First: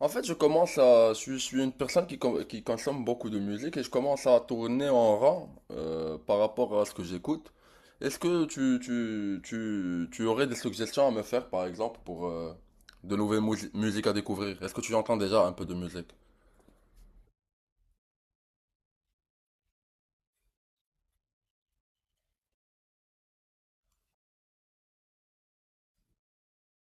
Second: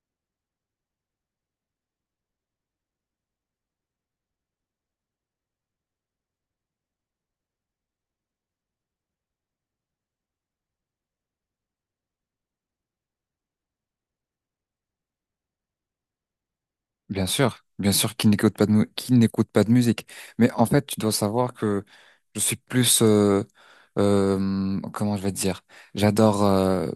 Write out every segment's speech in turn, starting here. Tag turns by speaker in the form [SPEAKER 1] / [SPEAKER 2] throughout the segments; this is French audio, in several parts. [SPEAKER 1] En fait, je commence à, je suis une personne qui consomme beaucoup de musique et je commence à tourner en rang par rapport à ce que j'écoute. Est-ce que tu aurais des suggestions à me faire, par exemple, pour de nouvelles musiques à découvrir? Est-ce que tu entends déjà un peu de musique?
[SPEAKER 2] Bien sûr qu'il n'écoute pas de, mu- qu'il n'écoute pas de musique. Mais en fait, tu dois savoir que je suis plus, comment je vais te dire, j'adore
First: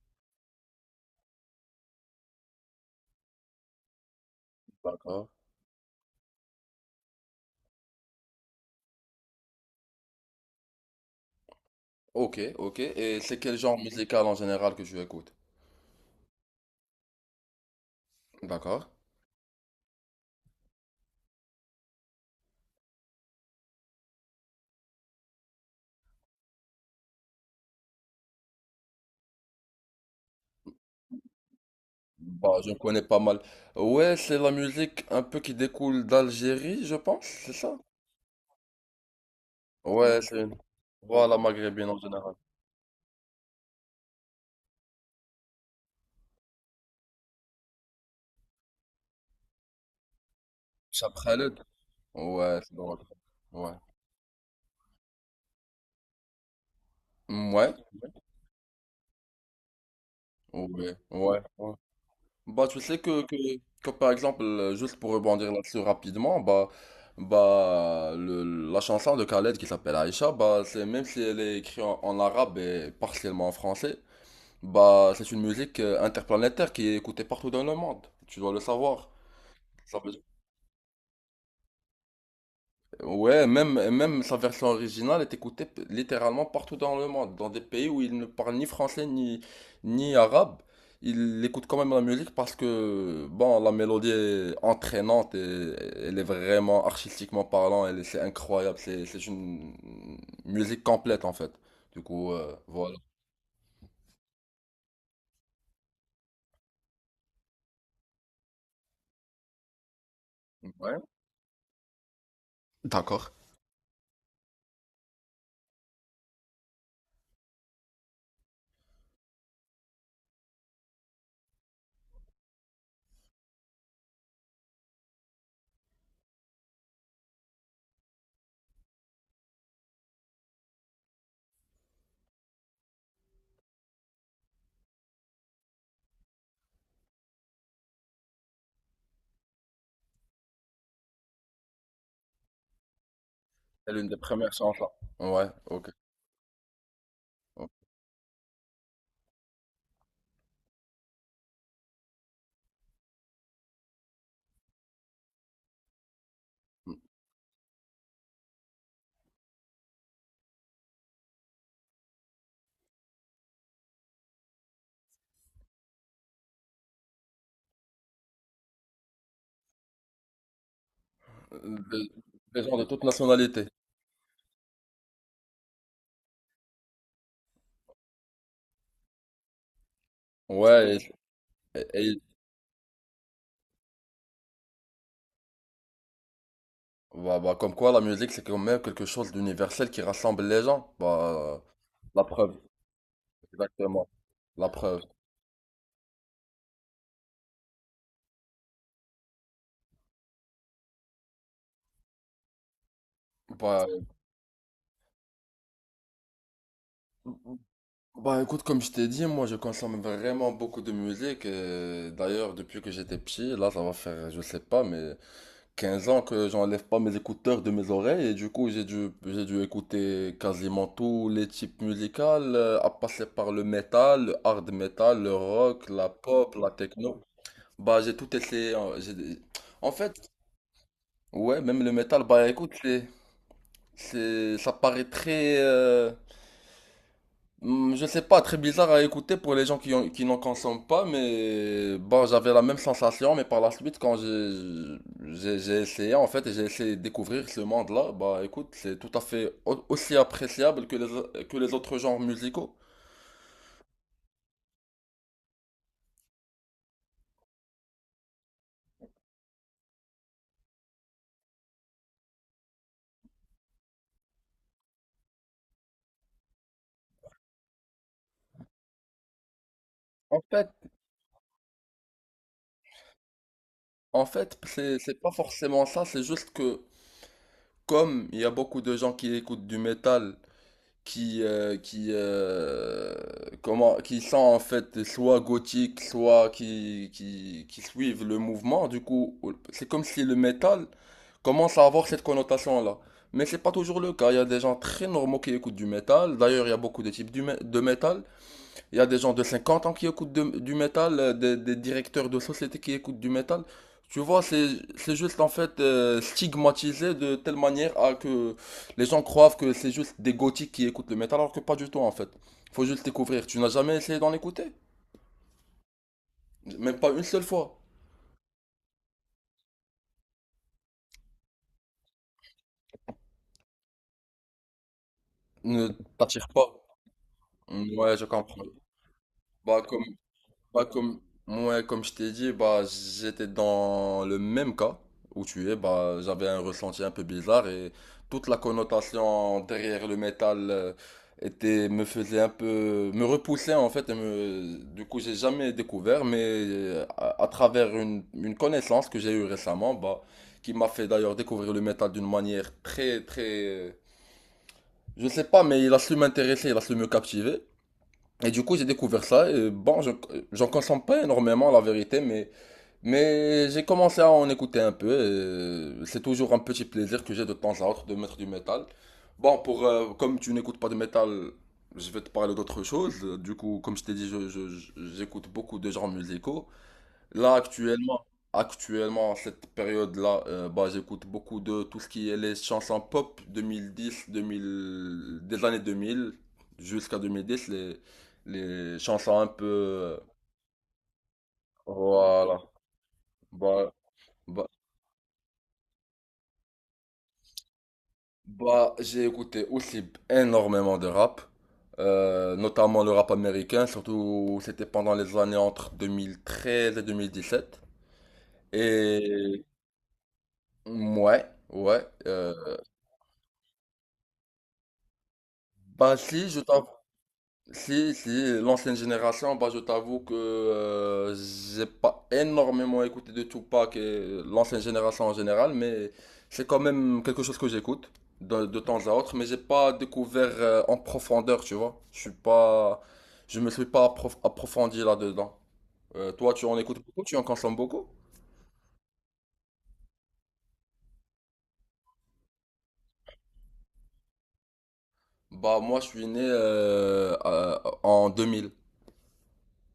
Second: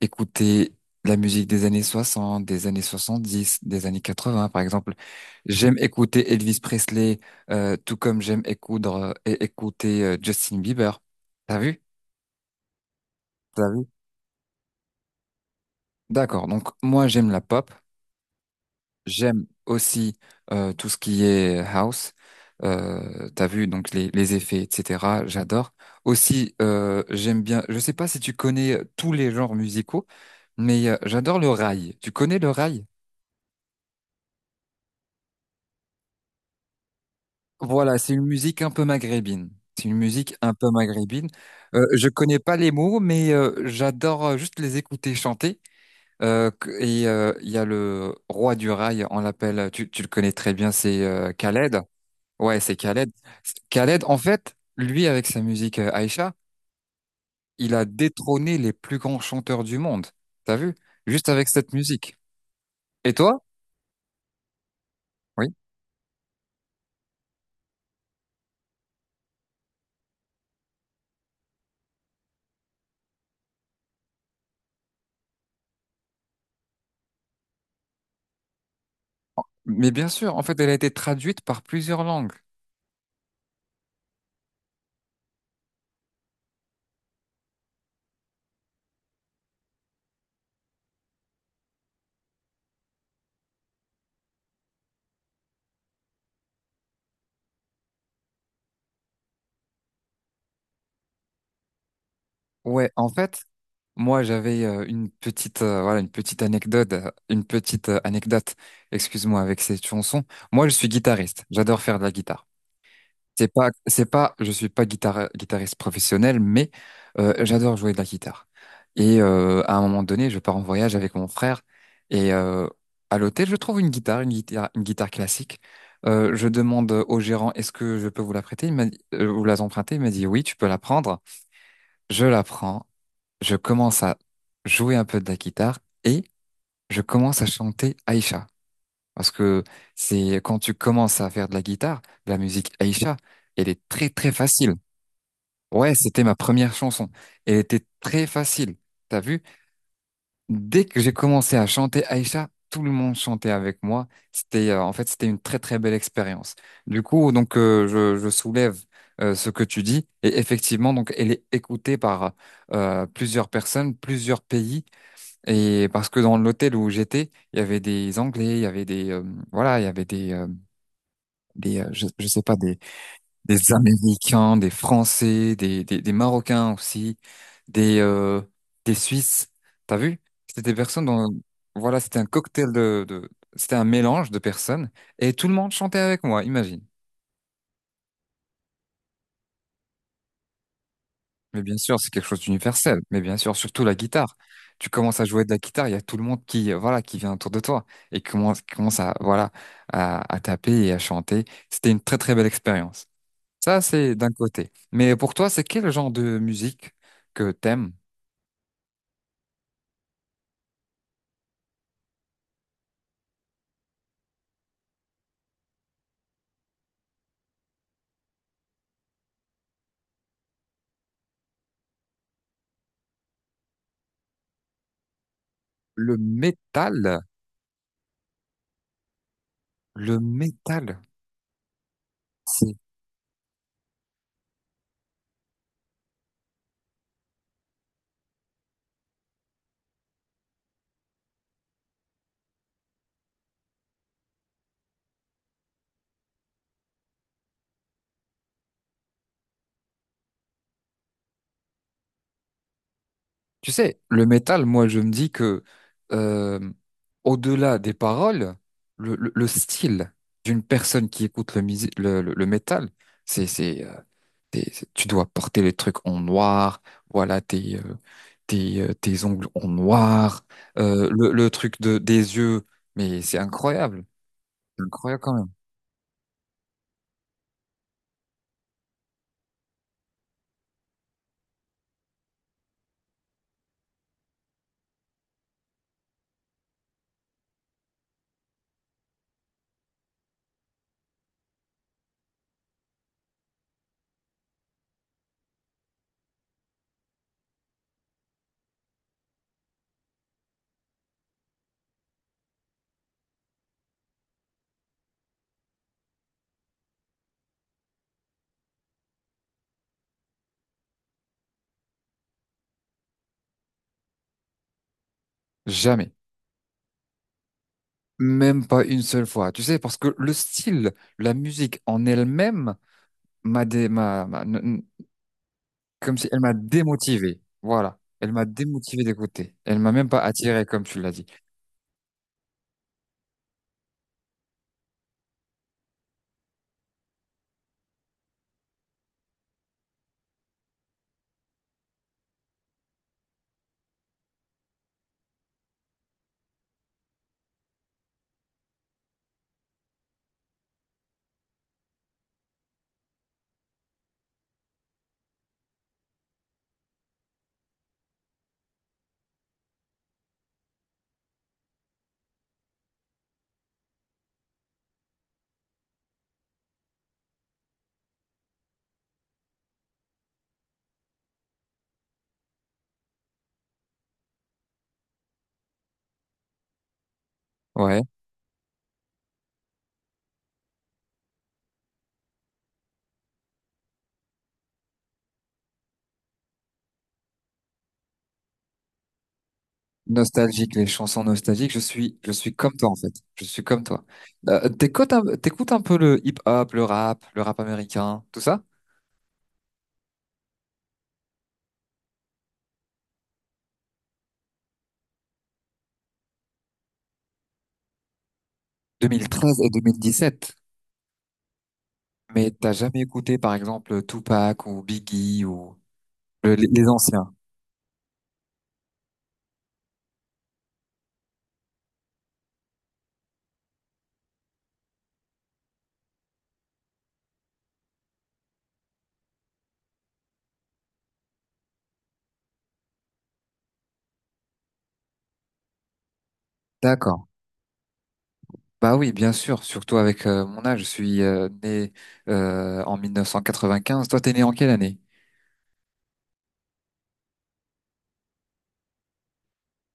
[SPEAKER 2] écouter la musique des années 60, des années 70, des années 80, par exemple.
[SPEAKER 1] D'accord.
[SPEAKER 2] J'aime écouter Elvis Presley, tout comme j'aime et écouter Justin Bieber. T'as vu?
[SPEAKER 1] Ok, ok. Et c'est quel
[SPEAKER 2] T'as
[SPEAKER 1] genre
[SPEAKER 2] vu?
[SPEAKER 1] musical en général que tu écoutes?
[SPEAKER 2] D'accord. Donc moi, j'aime la pop.
[SPEAKER 1] D'accord.
[SPEAKER 2] J'aime aussi tout ce qui est house. T'as vu donc les effets, etc. J'adore. Aussi, j'aime bien. Je sais pas si tu connais tous les genres musicaux, mais j'adore le rail. Tu connais le
[SPEAKER 1] Bah, je
[SPEAKER 2] rail?
[SPEAKER 1] connais pas mal. Ouais, c'est la musique un peu qui découle d'Algérie, je pense, c'est ça?
[SPEAKER 2] Voilà, c'est une musique un peu maghrébine. C'est une
[SPEAKER 1] Ouais,
[SPEAKER 2] musique
[SPEAKER 1] c'est...
[SPEAKER 2] un peu maghrébine.
[SPEAKER 1] Voilà,
[SPEAKER 2] Euh,
[SPEAKER 1] maghrébine en
[SPEAKER 2] je
[SPEAKER 1] général.
[SPEAKER 2] connais pas les mots, mais j'adore juste les écouter chanter. Et il y a le roi du rail, on l'appelle, tu le connais très bien, c'est
[SPEAKER 1] Chaprelet?
[SPEAKER 2] Khaled.
[SPEAKER 1] Ouais,
[SPEAKER 2] Ouais,
[SPEAKER 1] c'est
[SPEAKER 2] c'est
[SPEAKER 1] drôle.
[SPEAKER 2] Khaled.
[SPEAKER 1] Ouais.
[SPEAKER 2] Khaled, en fait, lui, avec sa musique Aïcha,
[SPEAKER 1] Mm, ouais.
[SPEAKER 2] il a détrôné les plus grands chanteurs du monde. T'as vu?
[SPEAKER 1] Ouais.
[SPEAKER 2] Juste
[SPEAKER 1] Ouais.
[SPEAKER 2] avec
[SPEAKER 1] Ouais.
[SPEAKER 2] cette musique.
[SPEAKER 1] Bah, tu sais
[SPEAKER 2] Et
[SPEAKER 1] que, que,
[SPEAKER 2] toi?
[SPEAKER 1] que, par exemple, juste pour rebondir
[SPEAKER 2] Oui.
[SPEAKER 1] là-dessus rapidement, bah la chanson de Khaled qui s'appelle Aïcha, bah, c'est, même si elle est écrite en arabe et partiellement en français, bah, c'est une musique interplanétaire qui est écoutée partout dans le monde. Tu dois le savoir.
[SPEAKER 2] Mais bien sûr, en fait, elle a été traduite par plusieurs langues.
[SPEAKER 1] Ouais, même sa version originale est écoutée littéralement partout dans le monde, dans des pays où il ne parle ni français ni arabe. Il écoute quand même la musique parce que, bon, la mélodie est entraînante et elle est vraiment artistiquement parlant, c'est incroyable, c'est une musique complète en fait. Du coup,
[SPEAKER 2] Ouais,
[SPEAKER 1] voilà.
[SPEAKER 2] en fait, moi, j'avais une petite, voilà, une petite anecdote, excuse-moi, avec cette chanson. Moi, je suis
[SPEAKER 1] Ouais.
[SPEAKER 2] guitariste. J'adore faire de la guitare.
[SPEAKER 1] D'accord.
[SPEAKER 2] C'est pas, je suis pas guitariste professionnel, mais j'adore jouer de la guitare. Et à un moment donné, je pars en voyage avec mon frère et à l'hôtel, je trouve une guitare classique. Je demande au gérant, est-ce que je peux vous la prêter? Il m'a dit, vous la emprunter? Il m'a dit, oui, tu peux la prendre. Je la prends, je commence à jouer un peu de la guitare et je commence à chanter Aïcha. Parce que c'est quand tu commences à faire de la guitare, de la musique Aïcha, elle est
[SPEAKER 1] C'est l'une
[SPEAKER 2] très
[SPEAKER 1] des
[SPEAKER 2] très
[SPEAKER 1] premières
[SPEAKER 2] facile.
[SPEAKER 1] chansons. Ouais, ok.
[SPEAKER 2] Ouais, c'était ma première chanson. Elle était très facile. T'as vu? Dès que j'ai commencé à chanter Aïcha, tout le monde chantait avec moi. En fait, c'était une très très belle expérience. Du coup, donc je soulève ce que tu dis et effectivement, donc elle est écoutée par plusieurs personnes, plusieurs pays et parce que dans l'hôtel où j'étais, il y avait des Anglais, il y avait des voilà, il y avait des je,
[SPEAKER 1] De-
[SPEAKER 2] je sais pas
[SPEAKER 1] Des gens
[SPEAKER 2] des
[SPEAKER 1] de toute nationalité.
[SPEAKER 2] Américains, des Français, des Marocains aussi, des, euh, des Suisses. T'as vu? C'était des
[SPEAKER 1] Ouais,
[SPEAKER 2] personnes dont,
[SPEAKER 1] et,
[SPEAKER 2] voilà,
[SPEAKER 1] et-
[SPEAKER 2] c'était
[SPEAKER 1] et
[SPEAKER 2] un cocktail de, c'était un mélange de personnes et tout le monde chantait avec moi, imagine.
[SPEAKER 1] bah, comme quoi la musique c'est quand même quelque chose d'universel qui rassemble les gens. Bah,
[SPEAKER 2] Mais bien sûr, c'est
[SPEAKER 1] la
[SPEAKER 2] quelque chose
[SPEAKER 1] preuve,
[SPEAKER 2] d'universel. Mais bien sûr, surtout la
[SPEAKER 1] exactement.
[SPEAKER 2] guitare.
[SPEAKER 1] La
[SPEAKER 2] Tu
[SPEAKER 1] preuve.
[SPEAKER 2] commences à jouer de la guitare, il y a tout le monde qui, voilà, qui vient autour de toi et qui commence à, voilà, à taper et à chanter. C'était une très, très belle expérience. Ça,
[SPEAKER 1] Bah,
[SPEAKER 2] c'est d'un côté. Mais pour toi, c'est quel genre de musique que t'aimes?
[SPEAKER 1] écoute, comme je t'ai dit, moi je consomme vraiment beaucoup de musique. Et d'ailleurs, depuis que j'étais petit, là ça va faire, je sais pas, mais 15 ans que j'enlève pas mes écouteurs de mes oreilles. Et du coup, j'ai dû écouter quasiment tous les types musicaux, à passer par le metal, le hard metal, le rock, la
[SPEAKER 2] Le
[SPEAKER 1] pop, la techno.
[SPEAKER 2] métal,
[SPEAKER 1] Bah j'ai tout essayé, hein, En fait,
[SPEAKER 2] le métal,
[SPEAKER 1] ouais, même le métal, bah écoute,
[SPEAKER 2] c'est...
[SPEAKER 1] c'est, ça paraît très, je sais pas, très bizarre à écouter pour les gens qui n'en consomment pas, mais bon, j'avais la même sensation, mais par la suite, quand j'ai essayé en fait, et j'ai essayé de découvrir ce monde-là, bah écoute, c'est tout à fait aussi appréciable que les autres genres musicaux.
[SPEAKER 2] Tu sais, le métal, moi, je me dis que euh, au-delà des paroles, le style d'une personne qui écoute le, musi- le métal, c'est, c'est, euh, tu dois porter les trucs en noir, voilà, tes ongles en
[SPEAKER 1] En
[SPEAKER 2] noir,
[SPEAKER 1] fait,
[SPEAKER 2] le truc de, des yeux, mais
[SPEAKER 1] en fait,
[SPEAKER 2] c'est
[SPEAKER 1] c'est, c'est
[SPEAKER 2] incroyable
[SPEAKER 1] pas
[SPEAKER 2] quand même.
[SPEAKER 1] forcément ça, c'est juste que comme il y a beaucoup de gens qui écoutent du métal qui, euh, qui, euh, qui sont en fait soit gothiques, soit qui suivent le mouvement. Du coup, c'est comme si le métal commence à avoir cette connotation-là. Mais c'est pas toujours le cas. Il y a des gens très normaux qui écoutent du métal. D'ailleurs, il y a beaucoup de types de métal. Il y a des gens de 50 ans qui écoutent du métal, des directeurs de société qui écoutent du métal. Tu vois, c'est juste en fait stigmatisé de telle manière à que les gens croient que c'est juste des gothiques qui écoutent le métal, alors que pas du tout en fait. Faut juste découvrir. Tu n'as jamais essayé d'en écouter?
[SPEAKER 2] Jamais.
[SPEAKER 1] Même pas une seule fois.
[SPEAKER 2] Même pas une seule fois, tu sais, parce que le style, la musique en elle-même m'a dé- m'a- m'a- n- n-
[SPEAKER 1] Ne
[SPEAKER 2] comme si elle
[SPEAKER 1] t'attire
[SPEAKER 2] m'a
[SPEAKER 1] pas.
[SPEAKER 2] démotivé. Voilà,
[SPEAKER 1] Ouais, je
[SPEAKER 2] elle m'a
[SPEAKER 1] comprends.
[SPEAKER 2] démotivé d'écouter. Elle
[SPEAKER 1] Bah,
[SPEAKER 2] m'a même pas attiré, comme
[SPEAKER 1] Bah,
[SPEAKER 2] tu l'as
[SPEAKER 1] comme,
[SPEAKER 2] dit.
[SPEAKER 1] ouais, comme je t'ai dit, bah, j'étais dans le même cas où tu es. Bah, j'avais un ressenti un peu bizarre et toute la connotation derrière le métal me faisait un peu, me repoussait en fait. Et du coup, j'ai jamais découvert, mais à travers une connaissance que j'ai eue récemment, bah, qui m'a fait d'ailleurs découvrir le métal d'une manière très, très, je sais pas, mais il a su m'intéresser, il a su me captiver. Et du coup, j'ai découvert ça. Et bon, j'en consomme pas énormément, la vérité, mais j'ai commencé à en écouter un peu. Et c'est toujours un petit plaisir que j'ai de temps à autre de mettre du métal. Bon, comme tu n'écoutes pas de métal, je vais te parler d'autre chose. Du coup, comme je t'ai dit, j'écoute beaucoup de genres musicaux. Là,
[SPEAKER 2] Ouais,
[SPEAKER 1] actuellement, en cette période-là, bah, j'écoute beaucoup de tout ce qui est les chansons pop 2010, 2000, des années 2000 jusqu'à 2010, les chansons un peu.
[SPEAKER 2] nostalgique, les chansons nostalgiques. Je suis
[SPEAKER 1] Voilà.
[SPEAKER 2] comme toi en fait. Je suis comme
[SPEAKER 1] Bah,
[SPEAKER 2] toi.
[SPEAKER 1] bah,
[SPEAKER 2] T'écoutes un peu le hip-hop, le rap américain, tout ça?
[SPEAKER 1] Bah, j'ai écouté aussi énormément de rap, notamment le rap américain, surtout c'était pendant les années entre 2013 et 2017.
[SPEAKER 2] 2013
[SPEAKER 1] Et.
[SPEAKER 2] et 2017.
[SPEAKER 1] Ouais, ouais.
[SPEAKER 2] Mais t'as jamais écouté, par exemple, Tupac ou Biggie ou
[SPEAKER 1] Bah si,
[SPEAKER 2] le-
[SPEAKER 1] je
[SPEAKER 2] les
[SPEAKER 1] t'avoue.
[SPEAKER 2] les anciens.
[SPEAKER 1] Si, si, l'ancienne génération, bah, je t'avoue que j'ai pas énormément écouté de Tupac et l'ancienne génération en général, mais c'est quand même quelque chose que j'écoute de temps à autre, mais j'ai pas découvert en profondeur, tu vois. Je me suis pas approfondi là-dedans. Toi, tu en écoutes beaucoup,
[SPEAKER 2] D'accord.
[SPEAKER 1] tu en consommes beaucoup?
[SPEAKER 2] Bah oui, bien sûr, surtout avec mon âge. Je suis né en 1995. Toi, t'es né en quelle année?
[SPEAKER 1] Bah, moi, je suis né en 2000.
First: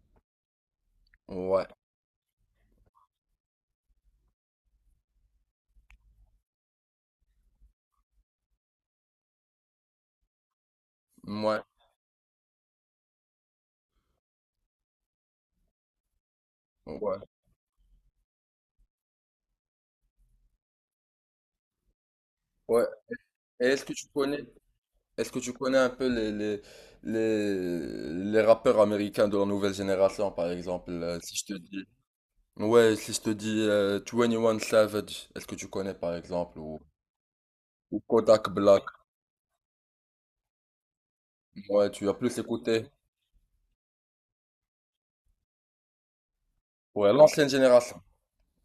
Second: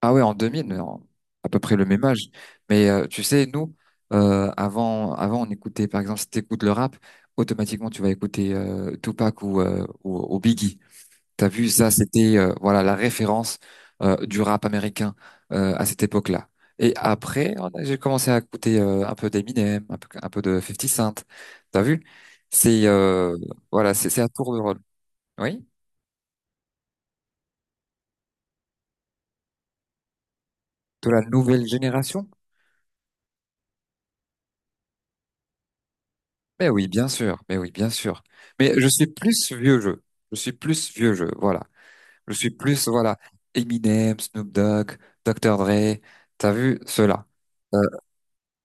[SPEAKER 2] Ah ouais, en 2000, à peu
[SPEAKER 1] Ouais,
[SPEAKER 2] près le même âge. Mais tu sais, nous, avant, avant, on écoutait, par exemple, si t'écoutes le rap, automatiquement, tu vas écouter Tupac ou Biggie. T'as
[SPEAKER 1] ouais,
[SPEAKER 2] vu ça, c'était voilà la référence du rap américain à cette époque-là. Et
[SPEAKER 1] ouais,
[SPEAKER 2] après, j'ai commencé à écouter un peu d'Eminem, un peu de Fifty Cent. T'as vu?
[SPEAKER 1] ouais.
[SPEAKER 2] C'est
[SPEAKER 1] Et est-ce que
[SPEAKER 2] voilà,
[SPEAKER 1] tu
[SPEAKER 2] c'est à
[SPEAKER 1] connais?
[SPEAKER 2] tour de rôle.
[SPEAKER 1] Est-ce que tu
[SPEAKER 2] Oui,
[SPEAKER 1] connais un peu les rappeurs américains de la nouvelle génération, par exemple,
[SPEAKER 2] de la
[SPEAKER 1] si je te
[SPEAKER 2] nouvelle
[SPEAKER 1] dis...
[SPEAKER 2] génération.
[SPEAKER 1] Ouais, si je te dis 21 Savage, est-ce que tu connais, par exemple,
[SPEAKER 2] Mais oui, bien sûr. Mais oui, bien
[SPEAKER 1] ou
[SPEAKER 2] sûr.
[SPEAKER 1] Kodak
[SPEAKER 2] Mais je
[SPEAKER 1] Black?
[SPEAKER 2] suis plus vieux jeu. Je suis plus vieux jeu. Voilà.
[SPEAKER 1] Ouais, tu as
[SPEAKER 2] Je
[SPEAKER 1] plus
[SPEAKER 2] suis plus
[SPEAKER 1] écouté.
[SPEAKER 2] voilà Eminem, Snoop Dogg, Dr. Dre. T'as vu
[SPEAKER 1] Ouais,
[SPEAKER 2] cela?
[SPEAKER 1] l'ancienne
[SPEAKER 2] Euh,
[SPEAKER 1] génération.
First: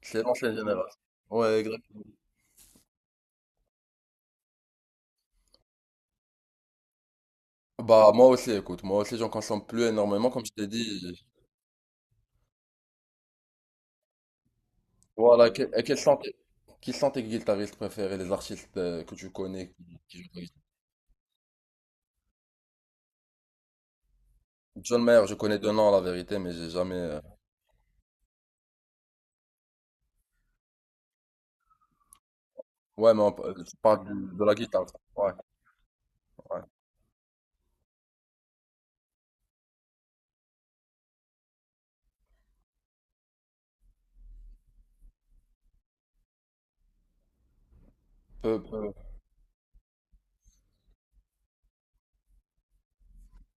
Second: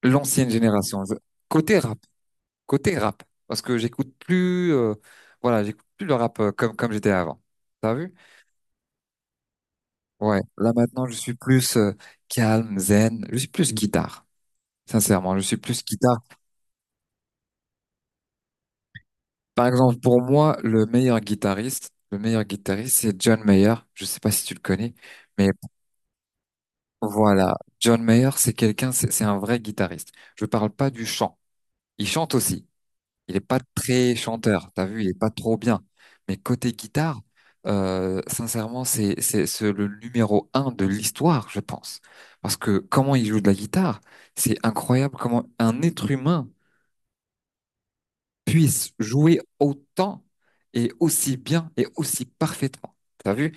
[SPEAKER 1] C'est
[SPEAKER 2] l'ancienne
[SPEAKER 1] l'ancienne génération.
[SPEAKER 2] génération.
[SPEAKER 1] Ouais,
[SPEAKER 2] Côté
[SPEAKER 1] exact.
[SPEAKER 2] rap. Parce que j'écoute plus, voilà, j'écoute plus le rap comme j'étais avant. T'as
[SPEAKER 1] Bah,
[SPEAKER 2] vu?
[SPEAKER 1] moi aussi, écoute, moi aussi, j'en consomme plus énormément,
[SPEAKER 2] Ouais.
[SPEAKER 1] comme je t'ai
[SPEAKER 2] Là maintenant, je
[SPEAKER 1] dit.
[SPEAKER 2] suis plus calme, zen. Je suis plus guitare. Sincèrement, je
[SPEAKER 1] Voilà,
[SPEAKER 2] suis
[SPEAKER 1] et
[SPEAKER 2] plus
[SPEAKER 1] quels sont
[SPEAKER 2] guitare.
[SPEAKER 1] qui sont tes guitaristes préférés, les artistes que tu
[SPEAKER 2] Par
[SPEAKER 1] connais
[SPEAKER 2] exemple,
[SPEAKER 1] qui
[SPEAKER 2] pour
[SPEAKER 1] jouent de la
[SPEAKER 2] moi,
[SPEAKER 1] guitare?
[SPEAKER 2] le meilleur guitariste, c'est John Mayer. Je sais pas si tu le connais,
[SPEAKER 1] John Mayer, je
[SPEAKER 2] mais
[SPEAKER 1] connais deux noms, la vérité, mais j'ai jamais...
[SPEAKER 2] voilà, John Mayer, c'est quelqu'un, c'est un vrai guitariste. Je parle pas du chant. Il chante aussi,
[SPEAKER 1] Ouais, mais
[SPEAKER 2] il est pas
[SPEAKER 1] tu parles
[SPEAKER 2] très
[SPEAKER 1] de la
[SPEAKER 2] chanteur, t'as
[SPEAKER 1] guitare, ça.
[SPEAKER 2] vu, il est pas
[SPEAKER 1] Ouais,
[SPEAKER 2] trop bien. Mais
[SPEAKER 1] ouais.
[SPEAKER 2] côté guitare, sincèrement, c'est le numéro 1 de l'histoire, je pense. Parce que comment il joue de la guitare, c'est incroyable comment un être humain
[SPEAKER 1] Peu,
[SPEAKER 2] puisse
[SPEAKER 1] peu,
[SPEAKER 2] jouer autant et aussi bien et aussi parfaitement. T'as vu?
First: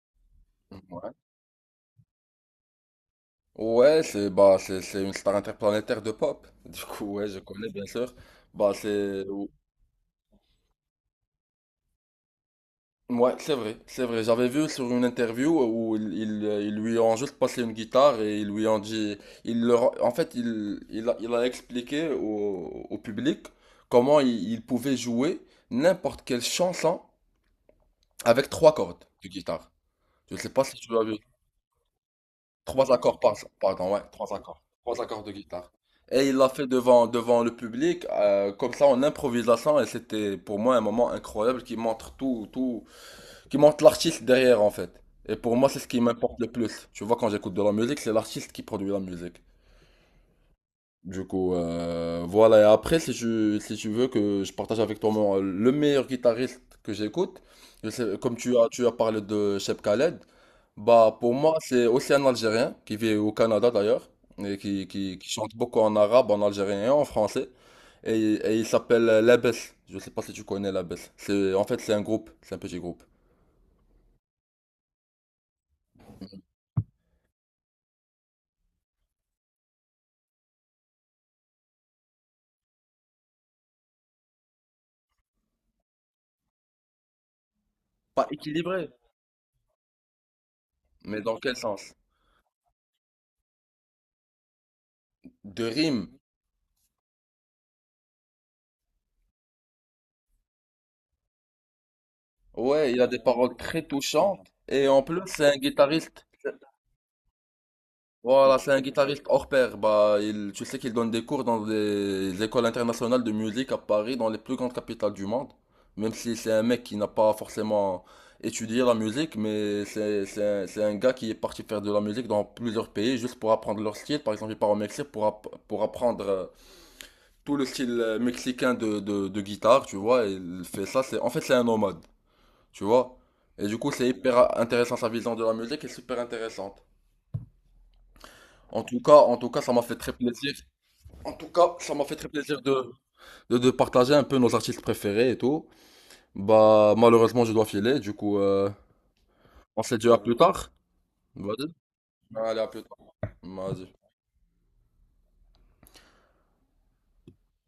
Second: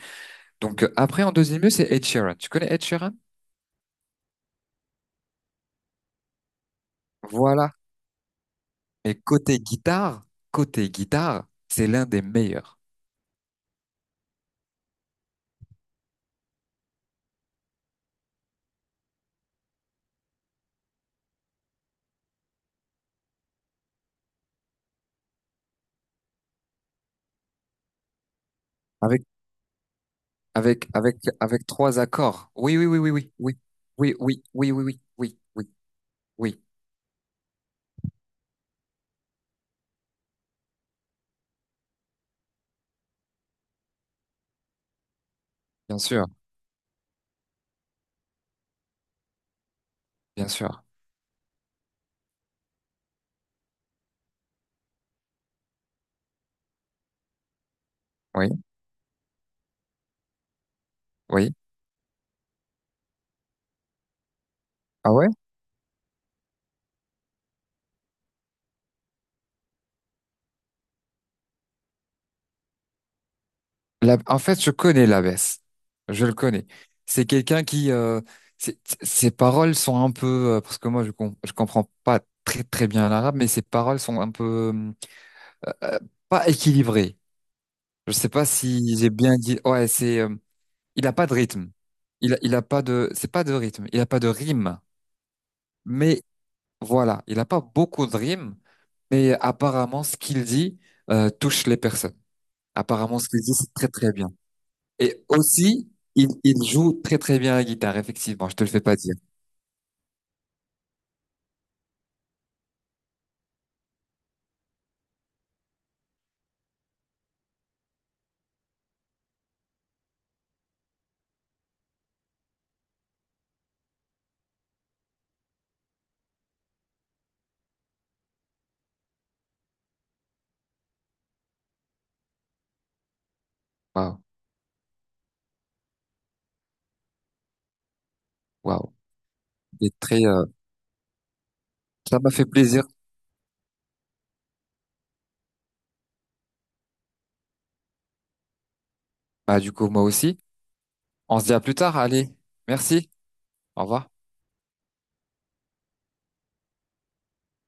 [SPEAKER 2] Donc
[SPEAKER 1] ouais.
[SPEAKER 2] après, en deuxième lieu, c'est Ed Sheeran. Tu connais Ed Sheeran?
[SPEAKER 1] Ouais, c'est bah, c'est une star interplanétaire de pop. Du coup, ouais, je connais
[SPEAKER 2] Voilà.
[SPEAKER 1] bien sûr. Bah,
[SPEAKER 2] Et
[SPEAKER 1] c'est
[SPEAKER 2] côté guitare, c'est l'un des meilleurs.
[SPEAKER 1] ouais, c'est vrai, c'est vrai. J'avais vu sur une interview où ils lui ont juste passé une guitare et ils lui ont dit, il leur, en fait, il a expliqué au public comment il pouvait jouer n'importe quelle chanson avec trois cordes
[SPEAKER 2] Avec
[SPEAKER 1] de guitare. Je sais pas si
[SPEAKER 2] Avec,
[SPEAKER 1] tu as vu
[SPEAKER 2] avec, avec trois accords. Oui, oui,
[SPEAKER 1] Trois
[SPEAKER 2] oui, oui,
[SPEAKER 1] accords
[SPEAKER 2] oui,
[SPEAKER 1] par jour,
[SPEAKER 2] oui,
[SPEAKER 1] pardon, ouais,
[SPEAKER 2] oui,
[SPEAKER 1] trois
[SPEAKER 2] oui,
[SPEAKER 1] accords.
[SPEAKER 2] oui, oui, oui,
[SPEAKER 1] Trois accords de
[SPEAKER 2] oui, oui,
[SPEAKER 1] guitare. Et il l'a
[SPEAKER 2] oui,
[SPEAKER 1] fait devant le public, comme ça en improvisation, et c'était pour moi un moment incroyable qui montre tout, qui montre l'artiste derrière en fait. Et pour moi, c'est ce
[SPEAKER 2] bien
[SPEAKER 1] qui
[SPEAKER 2] sûr,
[SPEAKER 1] m'importe le plus. Tu vois, quand j'écoute de la musique, c'est l'artiste qui produit la musique.
[SPEAKER 2] bien sûr.
[SPEAKER 1] Du coup, voilà. Et après, si tu veux que je partage avec toi le meilleur guitariste que j'écoute, comme
[SPEAKER 2] Oui,
[SPEAKER 1] tu as parlé de Cheb Khaled, bah, pour
[SPEAKER 2] oui.
[SPEAKER 1] moi, c'est aussi un Algérien qui vit au Canada d'ailleurs, et qui,
[SPEAKER 2] Ah
[SPEAKER 1] qui, qui
[SPEAKER 2] ouais?
[SPEAKER 1] chante beaucoup en arabe, en algérien et en français. Et il s'appelle Labès. Je sais pas si tu connais Labès. C'est un petit groupe.
[SPEAKER 2] En fait, je connais l'abbesse. Je le connais. C'est quelqu'un qui, c'est- ses paroles sont un peu, parce que moi, je comprends pas très, très bien l'arabe, mais ses paroles sont un peu, euh, pas équilibrées. Je
[SPEAKER 1] Pas
[SPEAKER 2] sais pas
[SPEAKER 1] équilibré,
[SPEAKER 2] si j'ai bien dit. Ouais, c'est, il a
[SPEAKER 1] mais
[SPEAKER 2] pas de
[SPEAKER 1] dans quel
[SPEAKER 2] rythme.
[SPEAKER 1] sens?
[SPEAKER 2] Il a pas de, c'est pas de rythme. Il a pas de rime.
[SPEAKER 1] De rime.
[SPEAKER 2] Mais voilà, il n'a pas beaucoup de rimes, mais apparemment, ce qu'il dit touche les personnes.
[SPEAKER 1] Ouais, il a
[SPEAKER 2] Apparemment,
[SPEAKER 1] des
[SPEAKER 2] ce qu'il dit,
[SPEAKER 1] paroles
[SPEAKER 2] c'est
[SPEAKER 1] très
[SPEAKER 2] très très bien.
[SPEAKER 1] touchantes. Et en plus,
[SPEAKER 2] Et
[SPEAKER 1] c'est un
[SPEAKER 2] aussi,
[SPEAKER 1] guitariste.
[SPEAKER 2] il joue très très bien la guitare, effectivement, je
[SPEAKER 1] Voilà,
[SPEAKER 2] te le
[SPEAKER 1] c'est un
[SPEAKER 2] fais pas dire.
[SPEAKER 1] guitariste hors pair. Bah, tu sais qu'il donne des cours dans des écoles internationales de musique à Paris, dans les plus grandes capitales du monde. Même si c'est un mec qui n'a pas forcément étudié la musique, mais c'est un gars qui est parti faire de la musique dans plusieurs pays juste pour apprendre leur style. Par exemple, il part au Mexique pour apprendre tout le style mexicain de guitare, tu vois. Et il fait ça, en fait, c'est un nomade, tu vois. Et du coup, c'est
[SPEAKER 2] Waouh,
[SPEAKER 1] hyper intéressant, sa vision de la musique est super intéressante.
[SPEAKER 2] waouh.
[SPEAKER 1] En tout cas, ça m'a
[SPEAKER 2] Il
[SPEAKER 1] fait
[SPEAKER 2] est
[SPEAKER 1] très
[SPEAKER 2] très.
[SPEAKER 1] plaisir. En tout cas, ça m'a fait
[SPEAKER 2] Ça
[SPEAKER 1] très
[SPEAKER 2] m'a fait
[SPEAKER 1] plaisir
[SPEAKER 2] plaisir.
[SPEAKER 1] de partager un peu nos artistes préférés et tout. Bah, malheureusement, je dois filer, du coup,
[SPEAKER 2] Bah, du
[SPEAKER 1] on
[SPEAKER 2] coup,
[SPEAKER 1] se
[SPEAKER 2] moi
[SPEAKER 1] dit à plus
[SPEAKER 2] aussi.
[SPEAKER 1] tard.
[SPEAKER 2] On se dit à
[SPEAKER 1] Vas-y.
[SPEAKER 2] plus tard, allez.
[SPEAKER 1] Allez, à plus tard.
[SPEAKER 2] Merci, au
[SPEAKER 1] Vas-y.
[SPEAKER 2] revoir.